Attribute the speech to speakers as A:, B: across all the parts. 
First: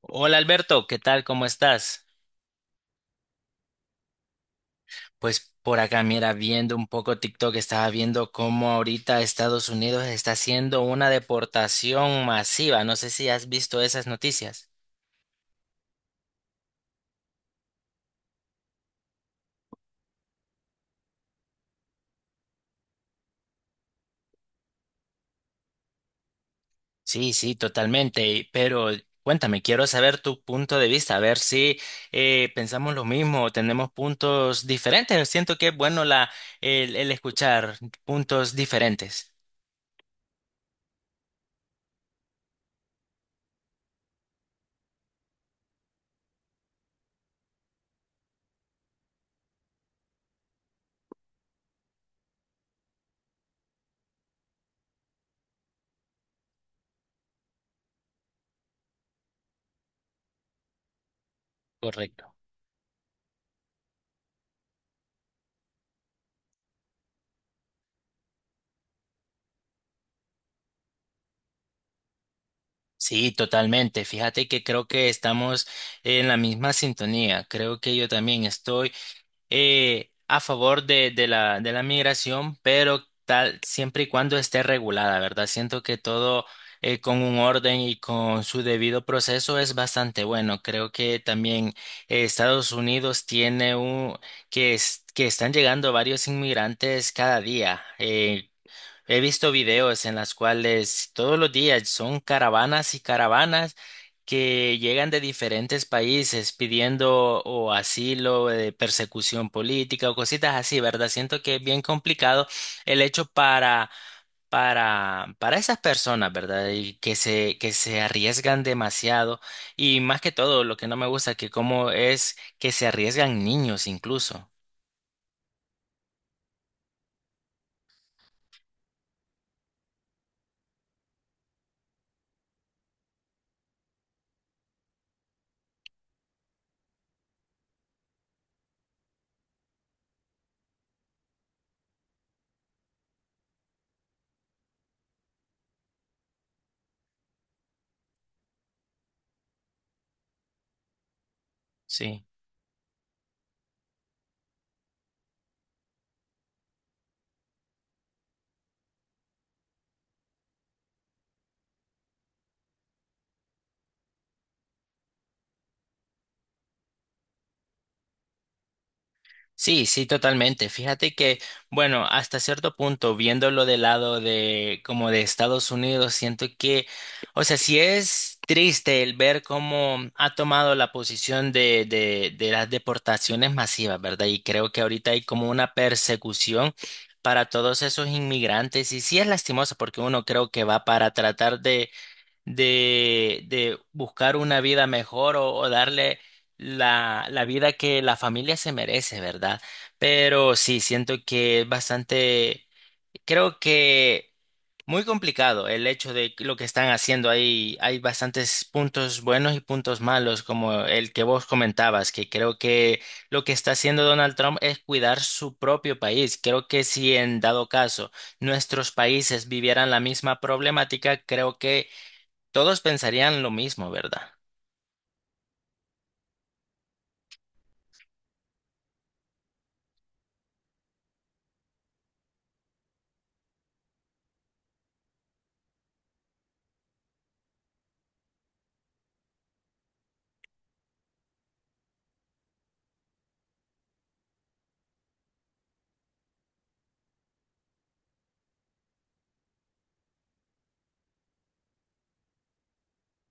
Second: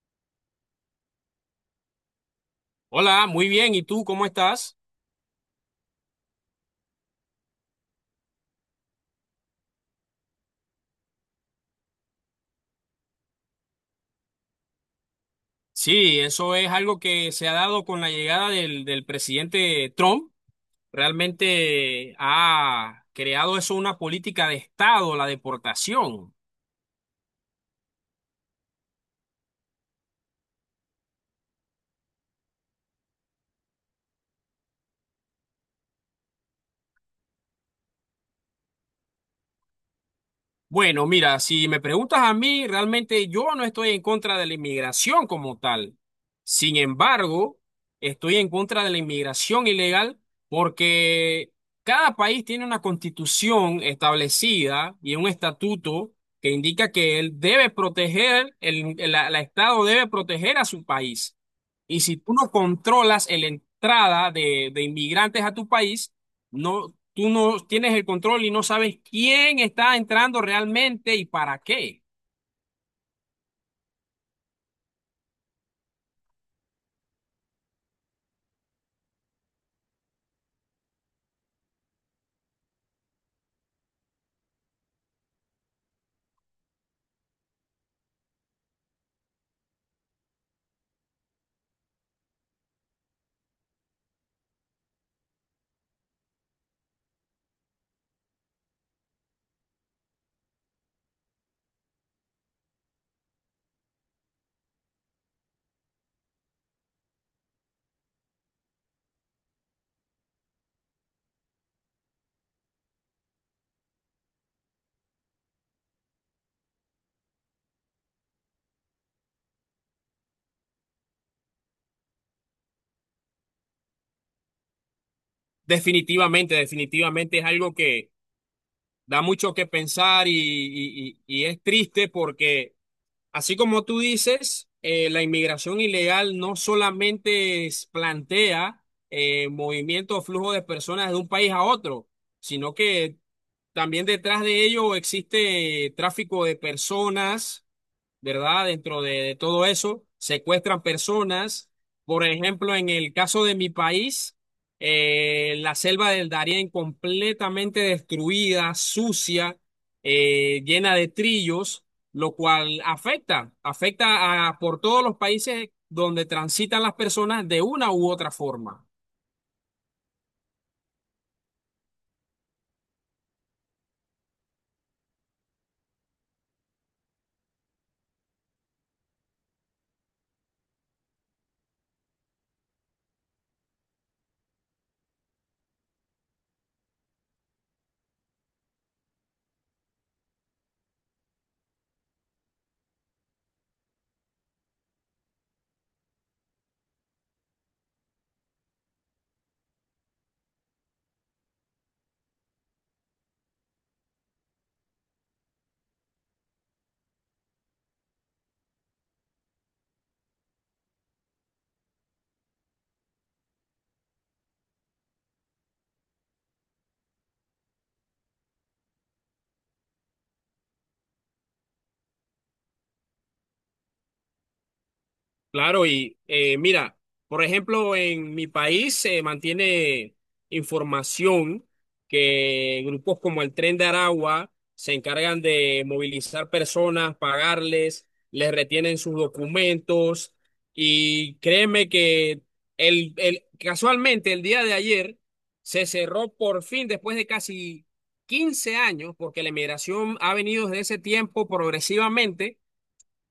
A: Hola Alberto, ¿qué tal? ¿Cómo estás?
B: Hola, muy bien. ¿Y tú cómo estás?
A: Pues por acá, mira, viendo un poco TikTok, estaba viendo cómo ahorita Estados Unidos está haciendo una deportación masiva. No sé si has visto esas noticias.
B: Sí, eso es algo que se ha dado con la llegada del presidente Trump. Realmente ha creado eso una política de Estado, la deportación.
A: Sí, sí, totalmente. Pero cuéntame, quiero saber tu punto de vista, a ver si pensamos lo mismo o tenemos puntos diferentes. Siento que es bueno el escuchar puntos diferentes.
B: Bueno, mira, si me preguntas a mí, realmente yo no estoy en contra de la inmigración como tal. Sin embargo, estoy en contra de la inmigración ilegal porque cada país tiene una constitución establecida y un estatuto que indica que él debe proteger, la Estado debe proteger a su país. Y si
A: Correcto.
B: tú no controlas la entrada de inmigrantes a tu país, no, tú no tienes el control y no sabes quién está entrando realmente y para qué.
A: Sí, totalmente. Fíjate que creo que estamos en la misma sintonía. Creo que yo también estoy a favor de la migración, pero tal siempre y cuando esté regulada, ¿verdad? Siento que todo con un orden y con su debido proceso es bastante bueno. Creo que también Estados Unidos tiene un que están llegando varios inmigrantes cada día. He visto videos en las cuales todos los días son caravanas y caravanas que llegan de diferentes países pidiendo o asilo, persecución política o cositas así, ¿verdad? Siento que es bien complicado el hecho para esas personas, ¿verdad? Y que se arriesgan demasiado y más que todo lo que no me gusta que cómo es que se arriesgan niños incluso.
B: Definitivamente, definitivamente es algo que da mucho que pensar y es triste porque, así como tú dices, la inmigración ilegal no solamente plantea movimiento o flujo de personas de un país a otro, sino que también detrás de ello existe tráfico de personas, ¿verdad? Dentro de todo eso, secuestran personas.
A: Sí.
B: Por ejemplo, en el caso de mi país, la selva del Darién completamente destruida, sucia, llena de trillos, lo cual afecta a, por todos los países donde transitan las personas de una u otra forma.
A: Sí, sí, totalmente. Fíjate que, bueno, hasta cierto punto, viéndolo del lado de como de Estados Unidos, siento que, o sea, sí es triste el ver cómo ha tomado la posición de las deportaciones masivas, ¿verdad? Y creo que ahorita hay como una persecución para todos esos inmigrantes y sí es lastimoso porque uno creo que va para tratar de buscar una vida mejor o darle la vida que la familia se merece, ¿verdad? Pero sí, siento que es bastante, creo que muy complicado el hecho de lo que están haciendo ahí. Hay bastantes puntos buenos y puntos malos, como el que vos comentabas, que creo que lo que está haciendo Donald Trump es cuidar su propio país. Creo que si en dado caso nuestros países vivieran la misma problemática, creo que todos pensarían lo mismo, ¿verdad?
B: Claro, y mira, por ejemplo, en mi país se mantiene información que grupos como el Tren de Aragua se encargan de movilizar personas, pagarles, les retienen sus documentos y créeme que casualmente el día de ayer se cerró por fin después de casi 15 años, porque la inmigración ha venido desde ese tiempo progresivamente.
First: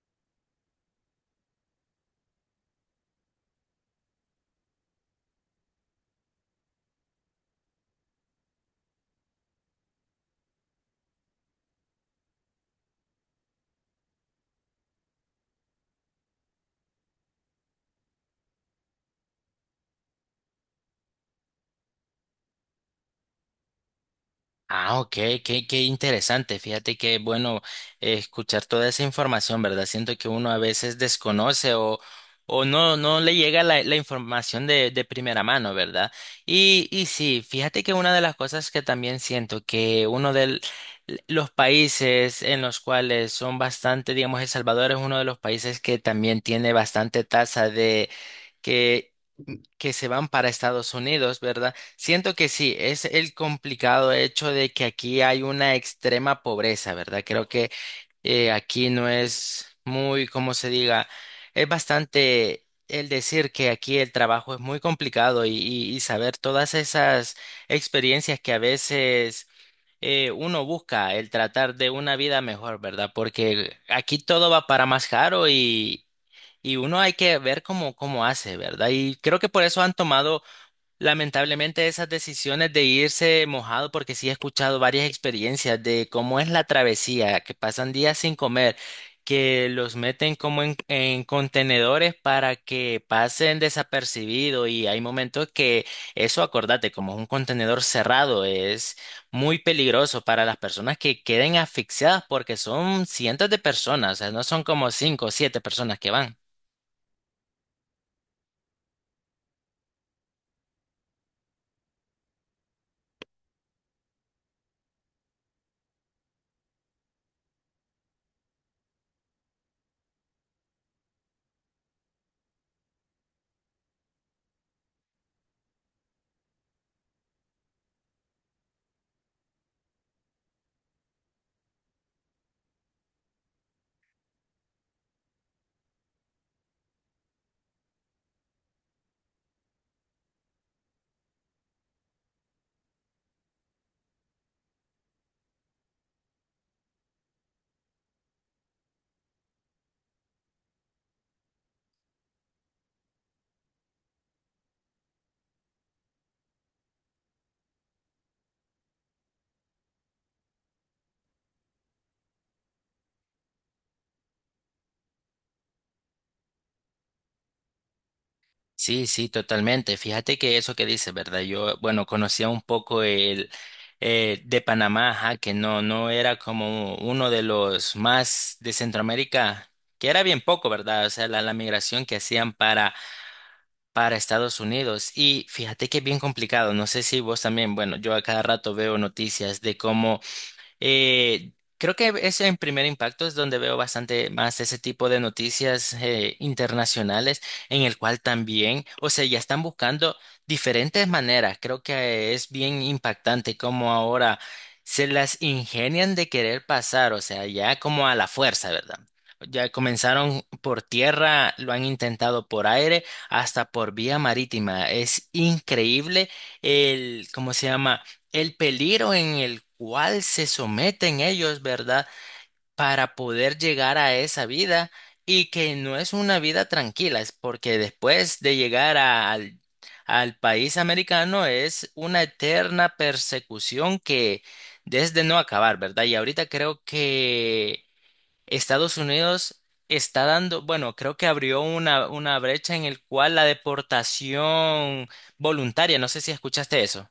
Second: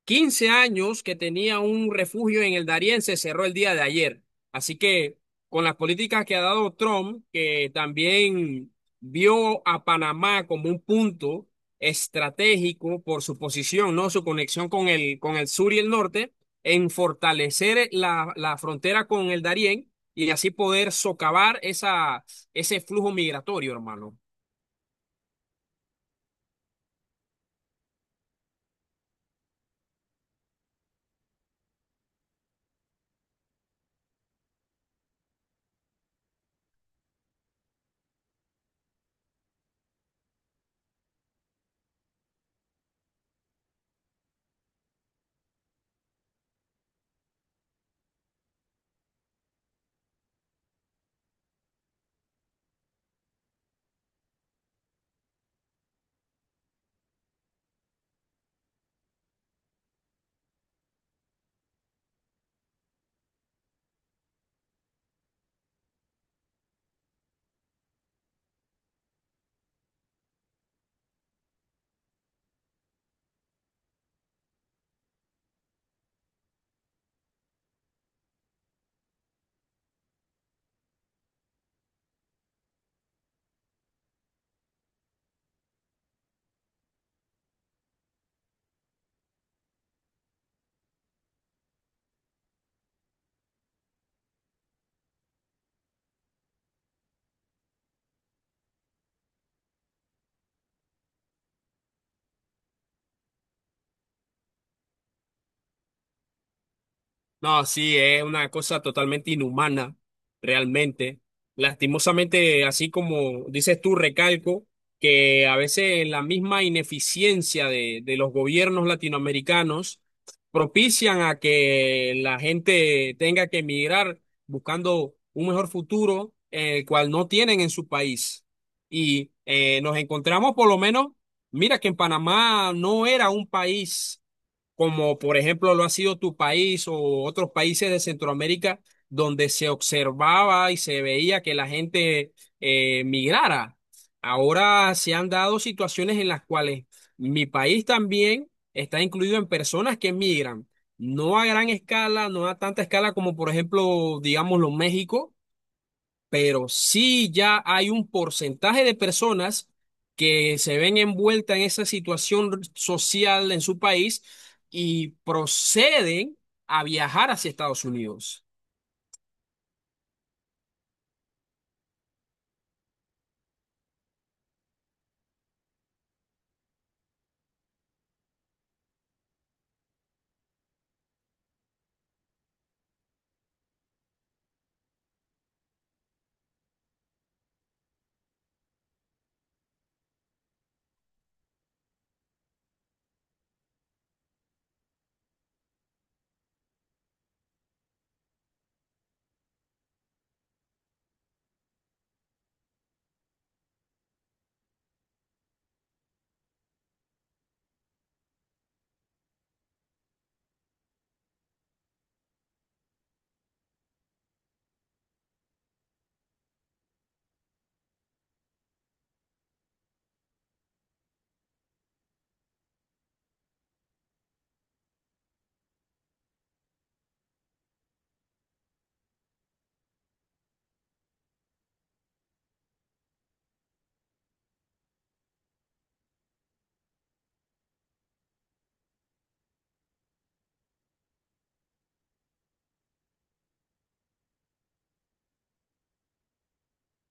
B: 15 años que tenía un refugio en el Darién se cerró el día de ayer. Así que con las políticas que ha dado Trump, que también vio a Panamá como un punto estratégico por su posición, ¿no? Su conexión con el sur y el norte, en fortalecer la frontera con el Darién y así poder socavar ese flujo migratorio, hermano.
A: Ah, ok, qué, qué interesante. Fíjate que bueno escuchar toda esa información, ¿verdad? Siento que uno a veces desconoce o no, no le llega la información de primera mano, ¿verdad? Y sí, fíjate que una de las cosas que también siento que uno de los países en los cuales son bastante, digamos, El Salvador es uno de los países que también tiene bastante tasa de... que que se van para Estados Unidos, ¿verdad? Siento que sí, es el complicado hecho de que aquí hay una extrema pobreza, ¿verdad? Creo que aquí no es muy, como se diga, es bastante el decir que aquí el trabajo es muy complicado y, y saber todas esas experiencias que a veces... uno busca el tratar de una vida mejor, ¿verdad? Porque aquí todo va para más caro y uno hay que ver cómo, cómo hace, ¿verdad? Y creo que por eso han tomado lamentablemente esas decisiones de irse mojado, porque sí he escuchado varias experiencias de cómo es la travesía, que pasan días sin comer, que los meten como en contenedores para que pasen desapercibido y hay momentos que eso, acordate, como es un contenedor cerrado, es muy peligroso para las personas que queden asfixiadas porque son cientos de personas, o sea, no son como cinco o siete personas que van.
B: No, sí, es una cosa totalmente inhumana, realmente. Lastimosamente, así como dices tú, recalco que a veces la misma ineficiencia de los gobiernos latinoamericanos propician a que la gente tenga que emigrar buscando un mejor futuro, el cual no tienen en su país. Y nos encontramos por lo menos, mira que en Panamá no era un país como por ejemplo lo ha sido tu país o otros países de Centroamérica, donde se observaba y se veía que la gente migrara. Ahora se han dado situaciones en las cuales mi país también está incluido en personas que migran, no a gran escala, no a tanta escala como por ejemplo, digámoslo, México, pero sí ya hay un porcentaje de personas que se ven envueltas en esa situación social en su país y proceden a viajar hacia Estados Unidos.
A: Sí, sí, totalmente. Fíjate que eso que dices, ¿verdad? Yo, bueno, conocía un poco el de Panamá, ajá, que no, no era como uno de los más de Centroamérica, que era bien poco, ¿verdad? O sea, la migración que hacían para Estados Unidos. Y fíjate que es bien complicado. No sé si vos también, bueno, yo a cada rato veo noticias de cómo creo que es en Primer Impacto es donde veo bastante más ese tipo de noticias internacionales, en el cual también, o sea, ya están buscando diferentes maneras. Creo que es bien impactante cómo ahora se las ingenian de querer pasar, o sea, ya como a la fuerza, ¿verdad? Ya comenzaron por tierra, lo han intentado por aire, hasta por vía marítima. Es increíble el, ¿cómo se llama? El peligro en el cual se someten ellos, ¿verdad? Para poder llegar a esa vida y que no es una vida tranquila, es porque después de llegar al país americano es una eterna persecución que desde no acabar, ¿verdad? Y ahorita creo que Estados Unidos está dando, bueno, creo que abrió una brecha en el cual la deportación voluntaria, no sé si escuchaste eso.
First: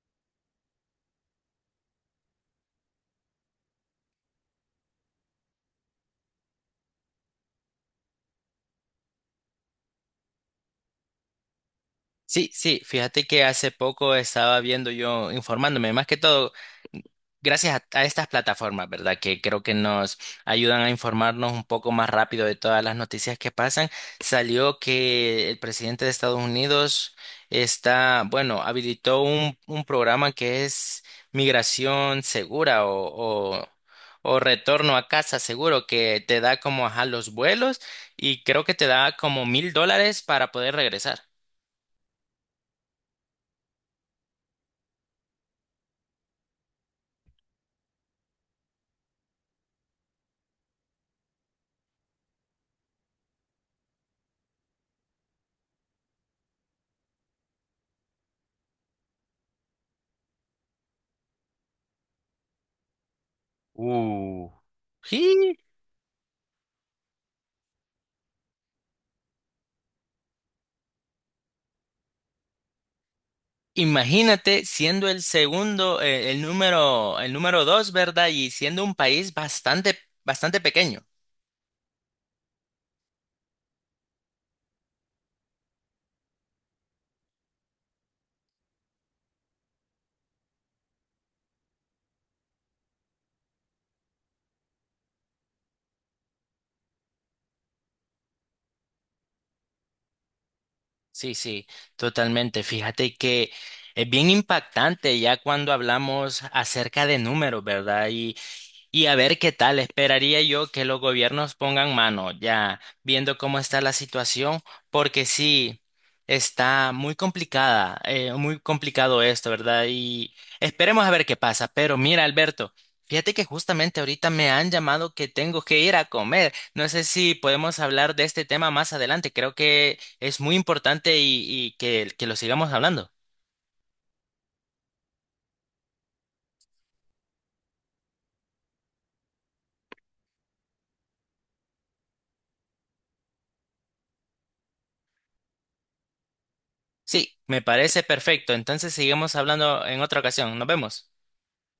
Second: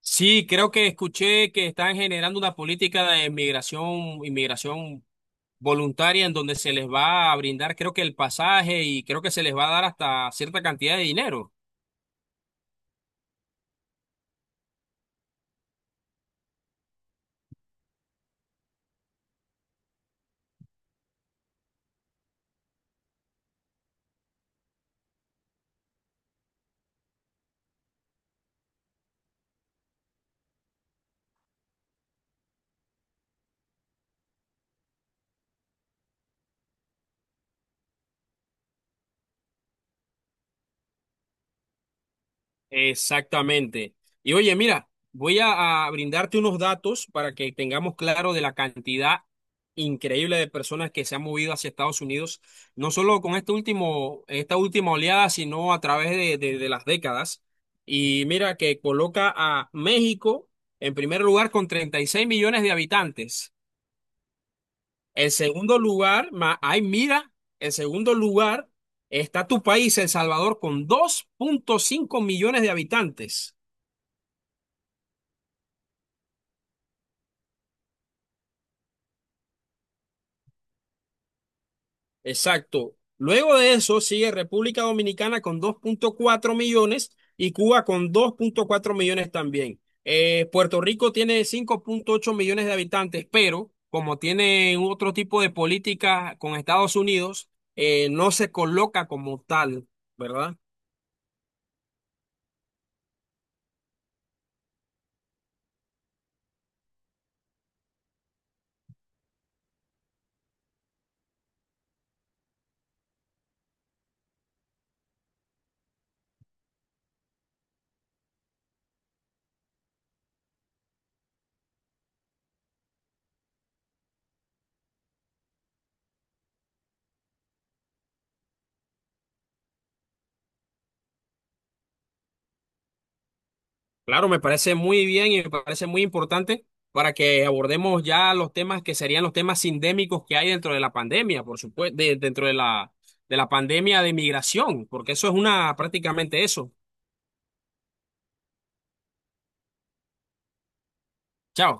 B: Sí, creo que escuché que están generando una política de migración, inmigración voluntaria en donde se les va a brindar, creo que el pasaje y creo que se les va a dar hasta cierta cantidad de dinero.
A: Sí, sí, fíjate que hace poco estaba viendo yo, informándome, más que todo, gracias a estas plataformas, ¿verdad? Que creo que nos ayudan a informarnos un poco más rápido de todas las noticias que pasan. Salió que el presidente de Estados Unidos está, bueno, habilitó un programa que es migración segura o retorno a casa seguro, que te da como, ajá, los vuelos y creo que te da como $1,000 para poder regresar.
B: Exactamente. Y oye, mira, voy a brindarte unos datos para que tengamos claro de la cantidad increíble de personas que se han movido hacia Estados Unidos, no solo con este último, esta última oleada, sino a través de las décadas. Y mira que coloca a México en primer lugar con 36 millones de habitantes. El segundo ay, mira, el segundo lugar está tu país, El Salvador, con 2.5 millones de habitantes.
A: Imagínate siendo el segundo, el número 2, ¿verdad? Y siendo un país bastante, bastante pequeño.
B: Exacto. Luego de eso sigue República Dominicana con 2.4 millones y Cuba con 2.4 millones también. Puerto Rico tiene 5.8 millones de habitantes, pero como tiene otro tipo de política con Estados Unidos, no se coloca como tal, ¿verdad?
A: Sí, sí, totalmente. Fíjate que es bien impactante ya cuando hablamos acerca de números, ¿verdad? Y a ver qué tal, esperaría yo que los gobiernos pongan mano, ya viendo cómo está la situación, porque sí, está muy complicada, muy complicado esto, ¿verdad? Y esperemos a ver qué pasa. Pero mira, Alberto, fíjate que justamente ahorita me han llamado que tengo que ir a comer. No sé si podemos hablar de este tema más adelante, creo que es muy importante y que lo sigamos hablando.
B: Claro, me parece muy bien y me parece muy importante para que abordemos ya los temas que serían los temas sindémicos que hay dentro de la pandemia, por supuesto, dentro de la pandemia de migración, porque eso es una prácticamente eso.
A: Sí, me parece perfecto. Entonces sigamos hablando en otra ocasión. Nos vemos.
B: Chao.